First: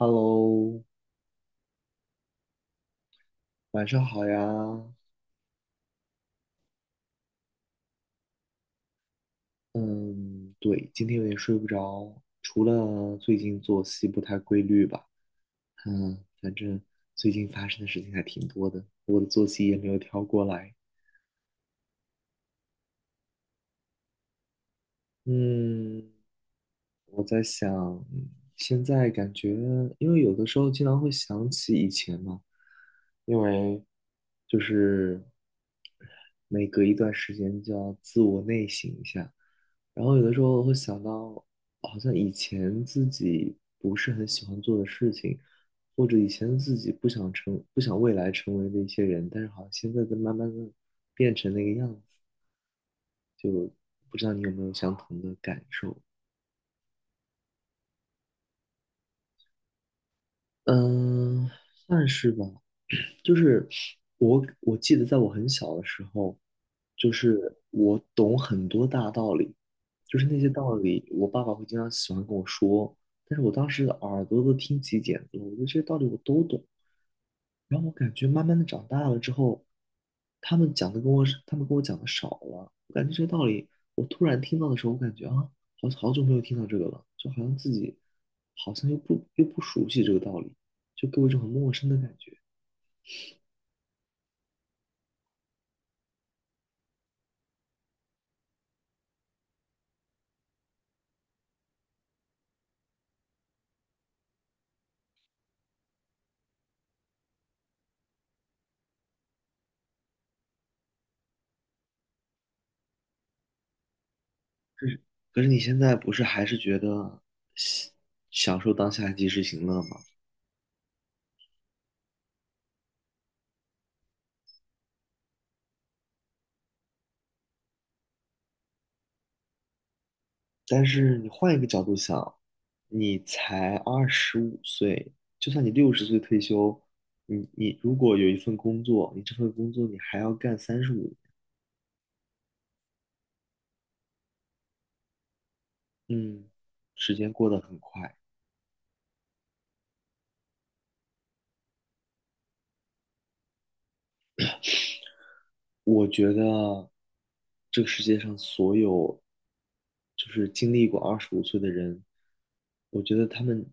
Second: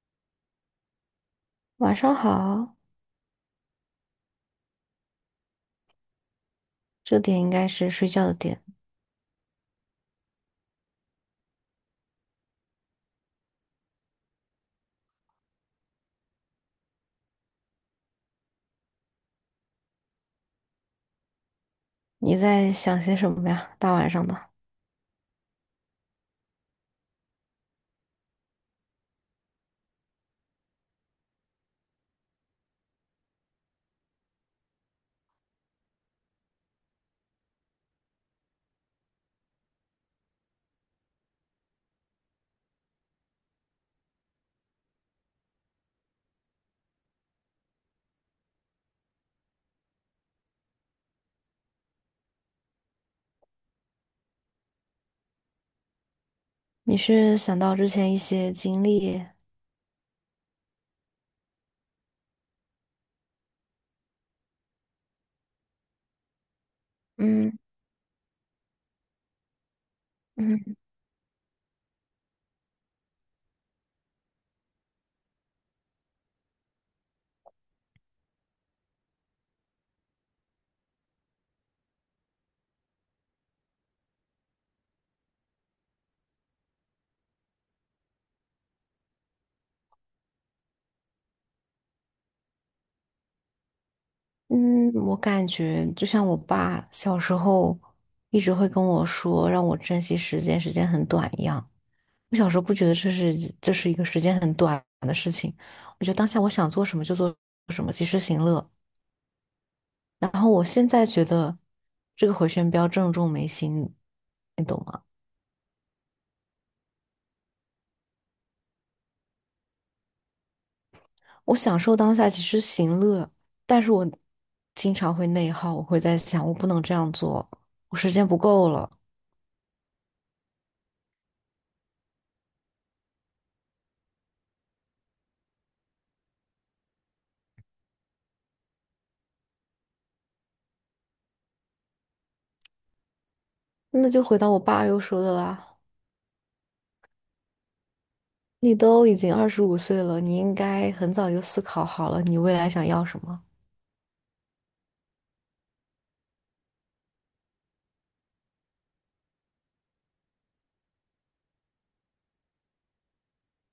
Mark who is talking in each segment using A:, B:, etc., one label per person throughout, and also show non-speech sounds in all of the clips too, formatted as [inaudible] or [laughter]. A: Hello，
B: 晚上好，
A: 晚上好呀。
B: 这点应该是睡觉的点。
A: 嗯，对，今天有点睡不着，除了最近作息不太规律吧，反正最近发生的事情还挺多的，我的作息也没有调过来。
B: 你在想些什么呀？大晚上的，
A: 嗯，我在想，嗯现在感觉，因为有的时候经常会想起以前嘛，因为就是每隔一段时间就要自我内省一下，然后有的时候会想到，好像以前自己不是很喜欢做的事情，或者以前自己不想成，不想未来成为的一些人，但是好像现在在慢慢的变成那个样子，不知道你有没有相同的感受？
B: 你是想到之前一些经历？
A: 嗯，算是吧。就是我记得在我很小的时候，就
B: 嗯
A: 是我懂很多大道理，就是那些道
B: 嗯
A: 理，我爸爸会经常喜欢跟我说，但是我当时耳朵都听起茧子了，我觉得这些道理我都懂。然后我感觉慢慢的长大了之后，他们跟我讲的少了，我感觉这些道理我突然听到的时候，我感觉啊，好好久没有听到这个了，就好像自己好像又不熟悉这个道理，就给我一种很陌生的感觉。
B: 嗯，我感觉就像我爸小时候一直会跟我说，让我珍惜时间，时间很短一样。我小时候不觉得这是一个时间很短的事情，我觉得当下我想做什么就做什么，及时行乐。然后我现在觉得这个回旋镖正中眉心，你懂
A: 是，
B: 吗？
A: 可是你现在不是还是觉得喜享受当下及时行乐吗？
B: 我享受当下其实行乐，但是我经常会内耗，我会在想，我不能这样做，我时间不够了。
A: 但是你换一个角度想，你才二十五岁，就算你60岁退休，你如果有一份工作，你这份工作你还要干35，
B: 那就回到我爸又说的啦，
A: 嗯，时间过得很快。
B: 你都已经25岁了，你应该很早就思考好了，你未来想要什么。
A: 我觉得这个世界上所有就是经历过二十五岁的人，我觉得他们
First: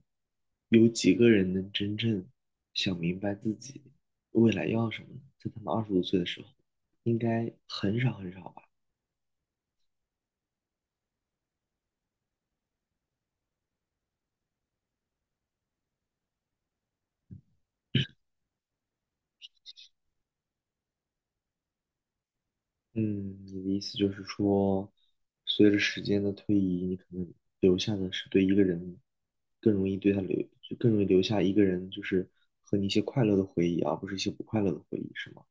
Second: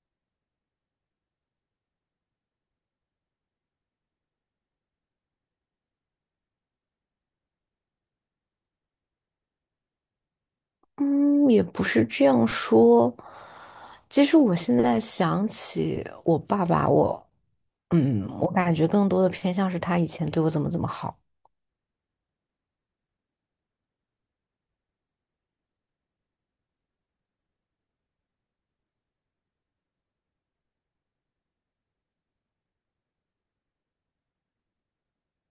A: 有几个人能真正想明白自己未来要什么呢在他们二十五岁的时候，应该很少很少吧。
B: 嗯，也不是这样说。其实我现在想起我爸爸，我感觉更多的偏向是他以前对我怎么怎么好。
A: 嗯，你的意思就是说，随着时间的推移，你可能留下的是对一个人更容易对他留，就更容易留下一个人，就是和你一些快乐的回忆，而不是一些不快乐的回忆，是吗？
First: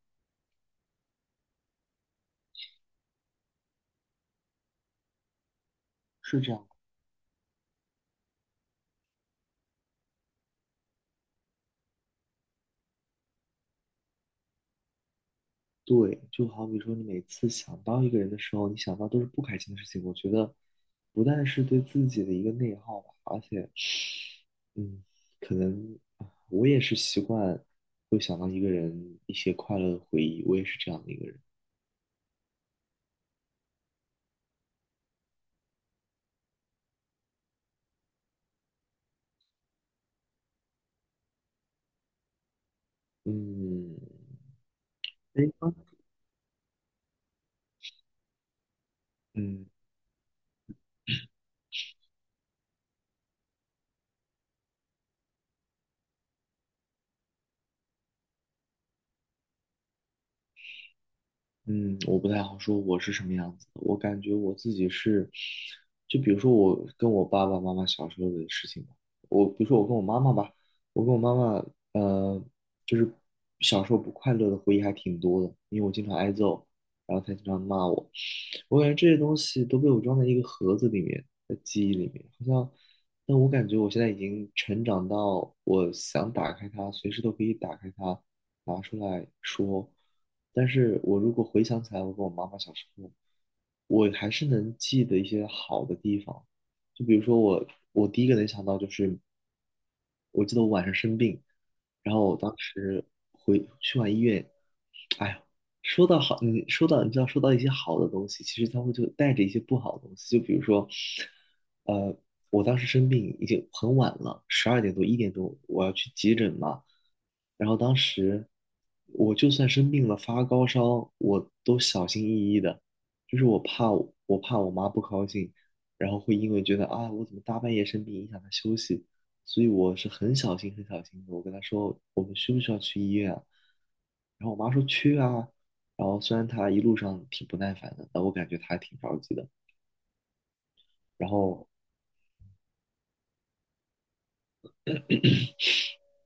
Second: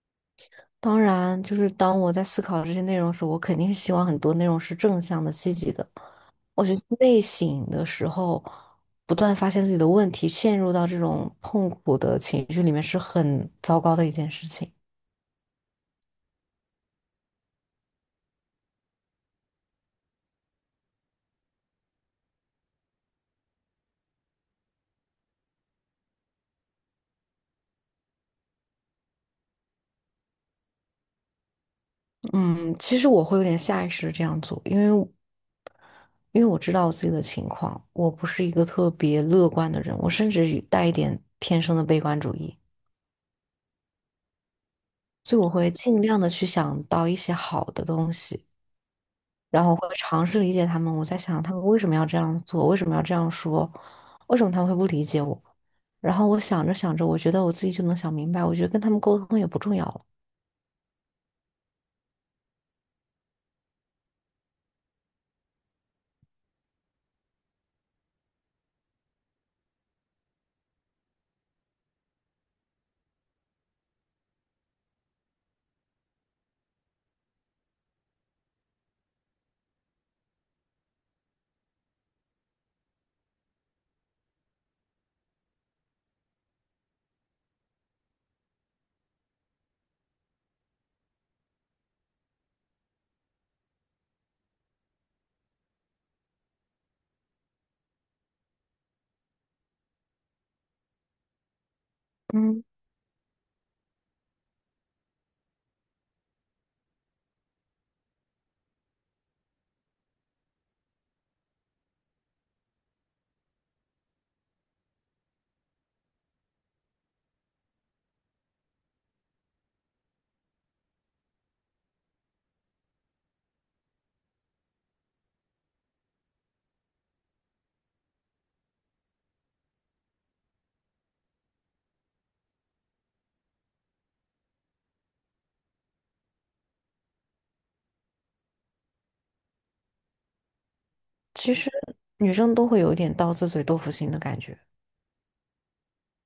B: 当然，就是当我在思考这些内容时，我肯定是希望很多内容是正向的、积极的。
A: 是这
B: 我
A: 样，
B: 觉得内省的时候，不断发现自己的问题，陷入到这种痛苦的情绪里面，是很糟糕的一件事情。
A: 对，就好比说，你每次想到一个人的时候，你想到都是不开心的事情。我觉得，不但是对自己的一个内耗吧，而且，嗯，可能啊我也是习惯会想到一个人一些快乐的回忆，我也是这样的一个人。
B: 嗯，其实我会有点下意识地这样做，因为我知道我自己的情况，我不是一个特别乐观的人，我甚至带一点天生的悲观主义，
A: 嗯，
B: 所以我
A: 哎，
B: 会尽量的去想到一些好的东西。然
A: 嗯，
B: 后会尝试理解他们。我在想，他们为什么要这样做？为什么要这样说？为什么他们会不理解我？然后我想着想着，我觉得我自己就能想明白，我觉得跟他们沟通也不重要了。
A: 嗯，我不太好说我是什么样子的。我感觉我自己是，就比如说我跟我爸爸妈妈小时候的事情吧。我比如说我跟我妈妈吧，我跟我妈妈，呃，就是小时候不快乐的回忆还挺多的，因为我经常挨揍，然后她经常骂我。我感觉这些东西都被我装在一个盒子里面，的记忆里面，好像。但我感觉我现在已经成长到我想打开它，随时都可以打开它。拿出来说。但是我如果回想起来，我跟我妈妈小时候，我还是能记得一些好的地方。就比如说我，我第一个能想到就是，我记得我晚上生病，然后我当
B: 嗯，
A: 时回去完医院，哎呀，说到好，你说到你知道说到一些好的东西，其实它会就带着一些不好的东西，就比如说，呃，我当时生病已经很晚了，12点多1点多，我要去急诊嘛。然后当时我就算生病了发高烧，我都小心翼翼的，就是我怕我妈不高兴，然后会因为觉得啊我怎么大半夜生病影响她休息，所以我是很小心很小心的。我跟她说我们需不需要去医院啊？然后我妈说去啊。然后虽然她一路上挺不耐烦的，但我感觉她还挺着急的。然
B: 其
A: 后
B: 实女生都会有一点刀子嘴豆腐心的感觉。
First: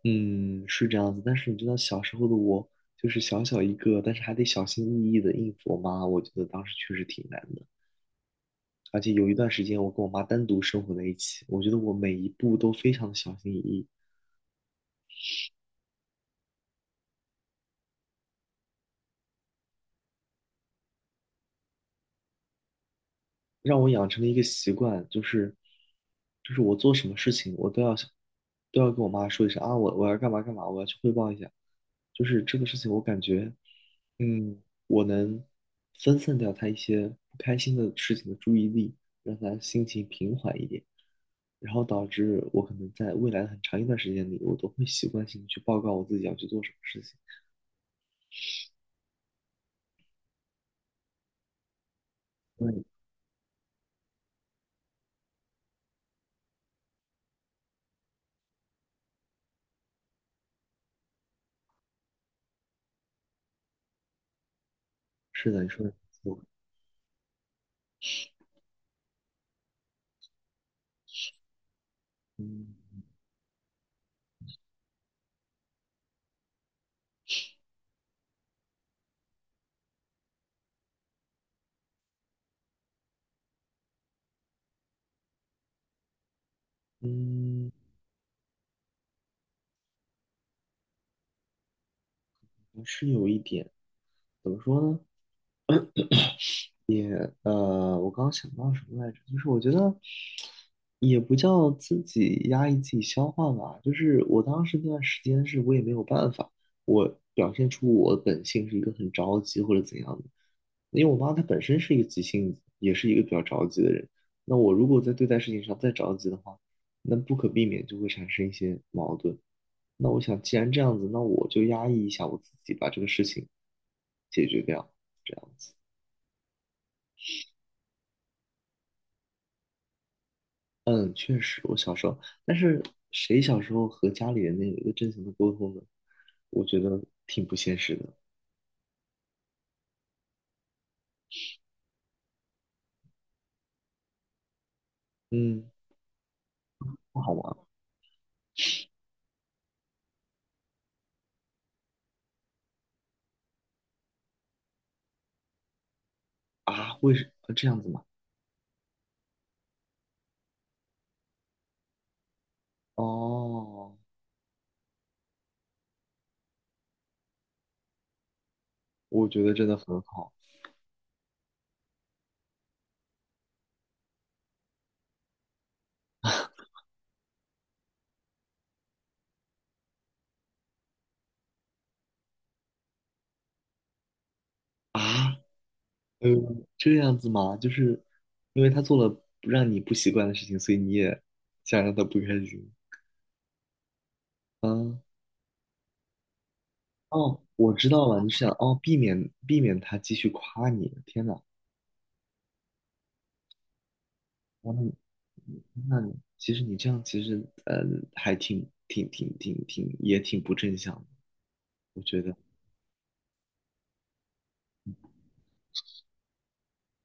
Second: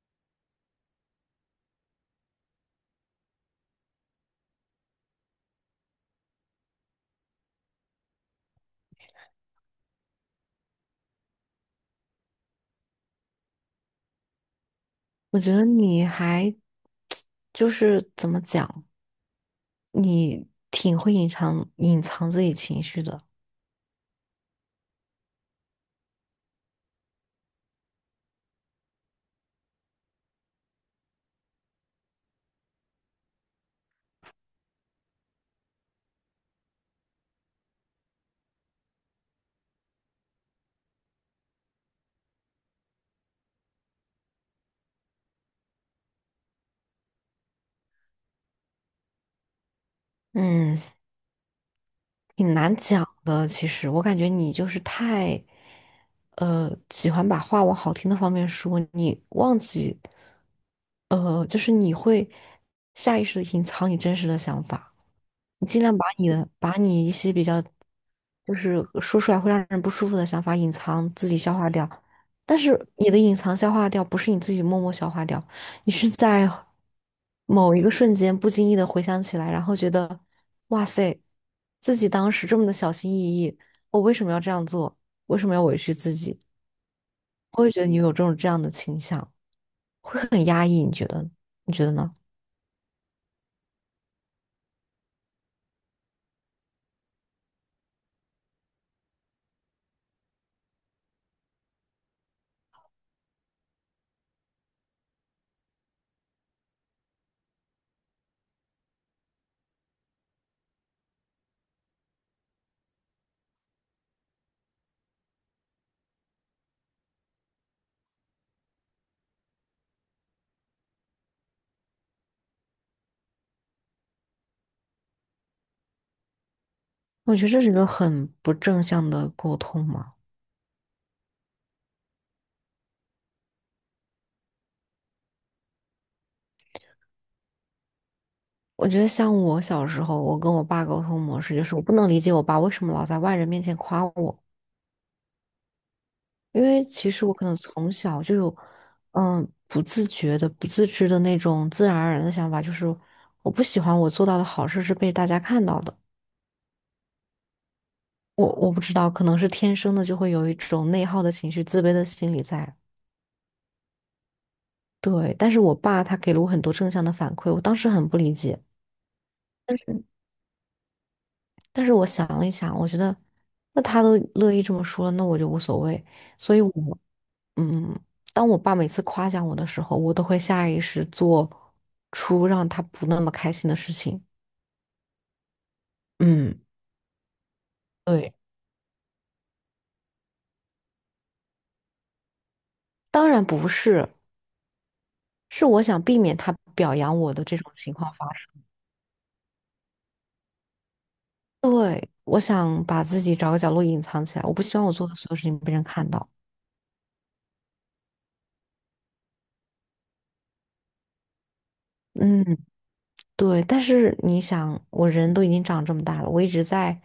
A: 嗯，是这样子，但是你知道小时候的我，就是小小一个，但是还得小心翼翼的应付我妈，我觉得当时确实挺难的。而且有一段时间，我跟我妈单独生活在一起，我觉得我每一步都非常的小心翼翼，
B: 我觉得你还 [tsk] 就是怎么讲，你挺会隐藏自己情绪的。
A: 让我养成了一个习惯，就是我做什么事情，我都要想都要跟我妈说一声啊，我要干嘛干嘛，我要去汇报一下。就是这个事情，我感觉，嗯，我能分散掉她一些不开心的事情的注意力，让她心情平缓一点，然后导致我可能在未来很长一段时间里，我都会习惯性地去报告我自己要去做什么事情。
B: 嗯。挺难
A: 对，
B: 讲的，其实我感觉你就是太，喜欢把话往好听的方面说，你忘记，就是你会下意识的隐藏你真实的想法，
A: 是的，
B: 你
A: 你
B: 尽
A: 说的没
B: 量把你
A: 错，
B: 的把你一些比较，就是说出来会让人不舒服的想法隐藏自己消化掉，但
A: 嗯，
B: 是你的隐藏消化掉不是你自己默默消化掉，你是在某一个瞬间不经意的回想起来，然后觉得，哇塞，自己当时这么的小心翼翼，我为什么要这样做？为什么要委屈自己？我
A: 嗯，
B: 会觉得你有这种这样的倾向，会很压抑，你觉得？你觉得呢？
A: 是有一点，怎么说呢？我刚刚想到什么来着？就是我觉得也不叫自己压抑自己消化吧，就是我当时那段时间是我也没有办法，我表现出我本性是一个很着急或者怎样的，因为我妈她本身是一个急性子，也是一个比较着急的人。那我如果在对待事情上再着急的话，那不可避免就会产生一些矛盾。那我想，既然这样子，那我就压抑一下我自己，把这个事情解决掉，这样子。
B: 我觉得这是一个很不正向的沟通嘛。
A: 嗯，确实，我小时候，但是谁小时候和家里人能有一个正常的沟通呢？我觉得挺不现实的。
B: 我觉得像我小时候，我跟我爸沟通模式就是，我不能理解我爸为什么老在外人面前夸我。
A: 嗯，
B: 因为其
A: 不
B: 实
A: 好
B: 我可能
A: 玩
B: 从小就有，嗯，不自觉的、不自知的那种自然而然的想法，就是我不喜欢我做到的好事是被大家看到的。
A: 啊？为什么这样子吗？
B: 我不知道，可能是天生的就会有一种内耗的情绪、自卑的心理在。
A: 哦，
B: 对，但是我爸他给了我很多正向的反馈，我当时很不理解。
A: 我觉得真的很好
B: 但是我想了一想，我觉得那他都乐意这么说了，那我就无所谓。所以我，嗯，当我爸每次夸奖我的时候，我都会下意识做出让他不那么开心的事情。
A: 啊。
B: 嗯，
A: 嗯，这样子吗？就是因为他做了不让你不习惯的事情，所以你也想让他不开心。
B: 当然不是，
A: 嗯，
B: 是我想避免他表扬我
A: 哦，
B: 的这种
A: 我知
B: 情
A: 道
B: 况
A: 了，
B: 发
A: 你是想
B: 生。
A: 避免他继续夸你。天哪，
B: 对，我想把自己找个角落隐藏起来，我不
A: 哇，
B: 希望
A: 那
B: 我做的所有事情被人
A: 那
B: 看
A: 你
B: 到。
A: 其实你这样其实呃还挺不正向的，我觉得，
B: 嗯，对，但是你想，我人都已经长这么大了，我一直在，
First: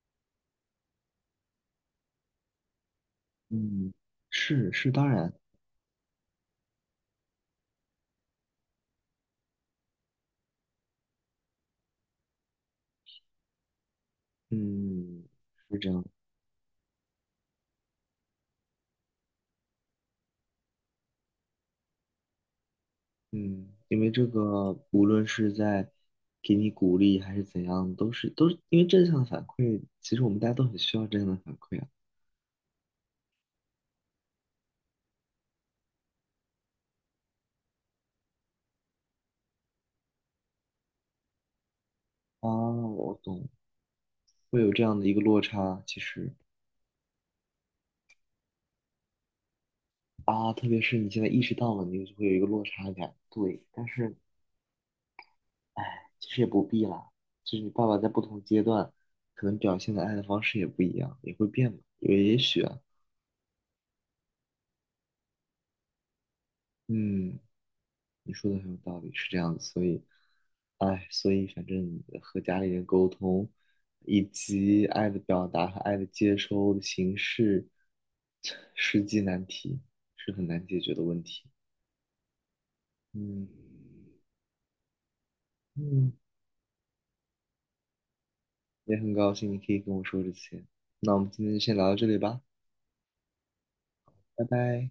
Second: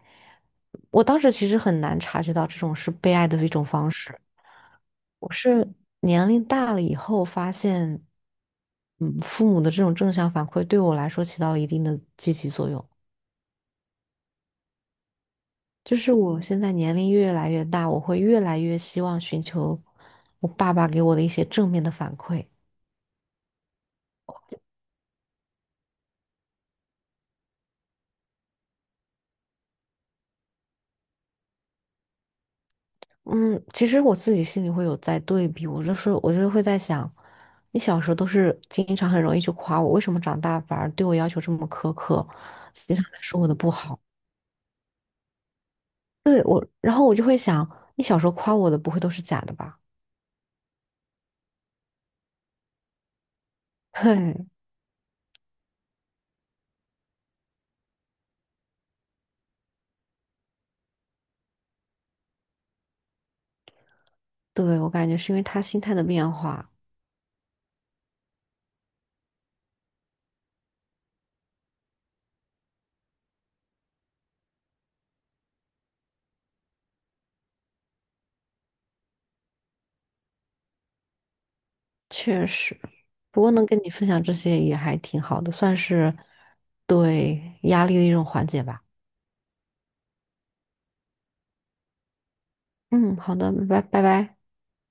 B: 我当时其实很难察觉到这种是被爱的一种方
A: 嗯，
B: 式。
A: 是是，当
B: 我
A: 然，
B: 是年龄大了以后发现，父母的这种正向反馈对我来说起到了一定的积极作用。
A: 嗯，是这
B: 就
A: 样，
B: 是我现在年龄越来越大，我会越来越希望寻求我爸爸给我的一些正面的反馈。
A: 嗯，因为这个无论是在给你鼓励还是怎样，都是因为正向的反馈，其实我们大家都很需要正向的反馈啊。
B: 嗯，其实我自己心里会有在对比，我就是会在想，你小时候都是经常很容易就夸我，为什么长大反而对我要求这么苛刻，
A: 啊，
B: 经常
A: 我
B: 在说我
A: 懂，
B: 的不好？
A: 会有这样的一个落差，其实
B: 对我，然后我就会想，你小时候夸我的不会都是假的吧？
A: 啊，特别是你现在意识到了，你就会有一个落差感，对，但
B: [laughs]
A: 是。
B: 嘿，
A: 其实也不必啦，就是爸爸在不同阶段，可能表现的爱的方式也不一样，也会变嘛。也许啊，
B: 对，我感觉是因为他心态的变化，
A: 嗯，你说的很有道理，是这样子。所以，哎，所以反正和家里人沟通，以及爱的表达和爱的接收的形式，实际难题是很难解决的问题。
B: 确实。不
A: 嗯，
B: 过能跟你分享这些也还挺好的，算
A: 嗯，
B: 是对压力的一种缓解吧。
A: 也很高兴你可以跟我说这些。那我们今天就先聊到这里吧，
B: 嗯，好的，拜拜拜拜。
A: 拜拜。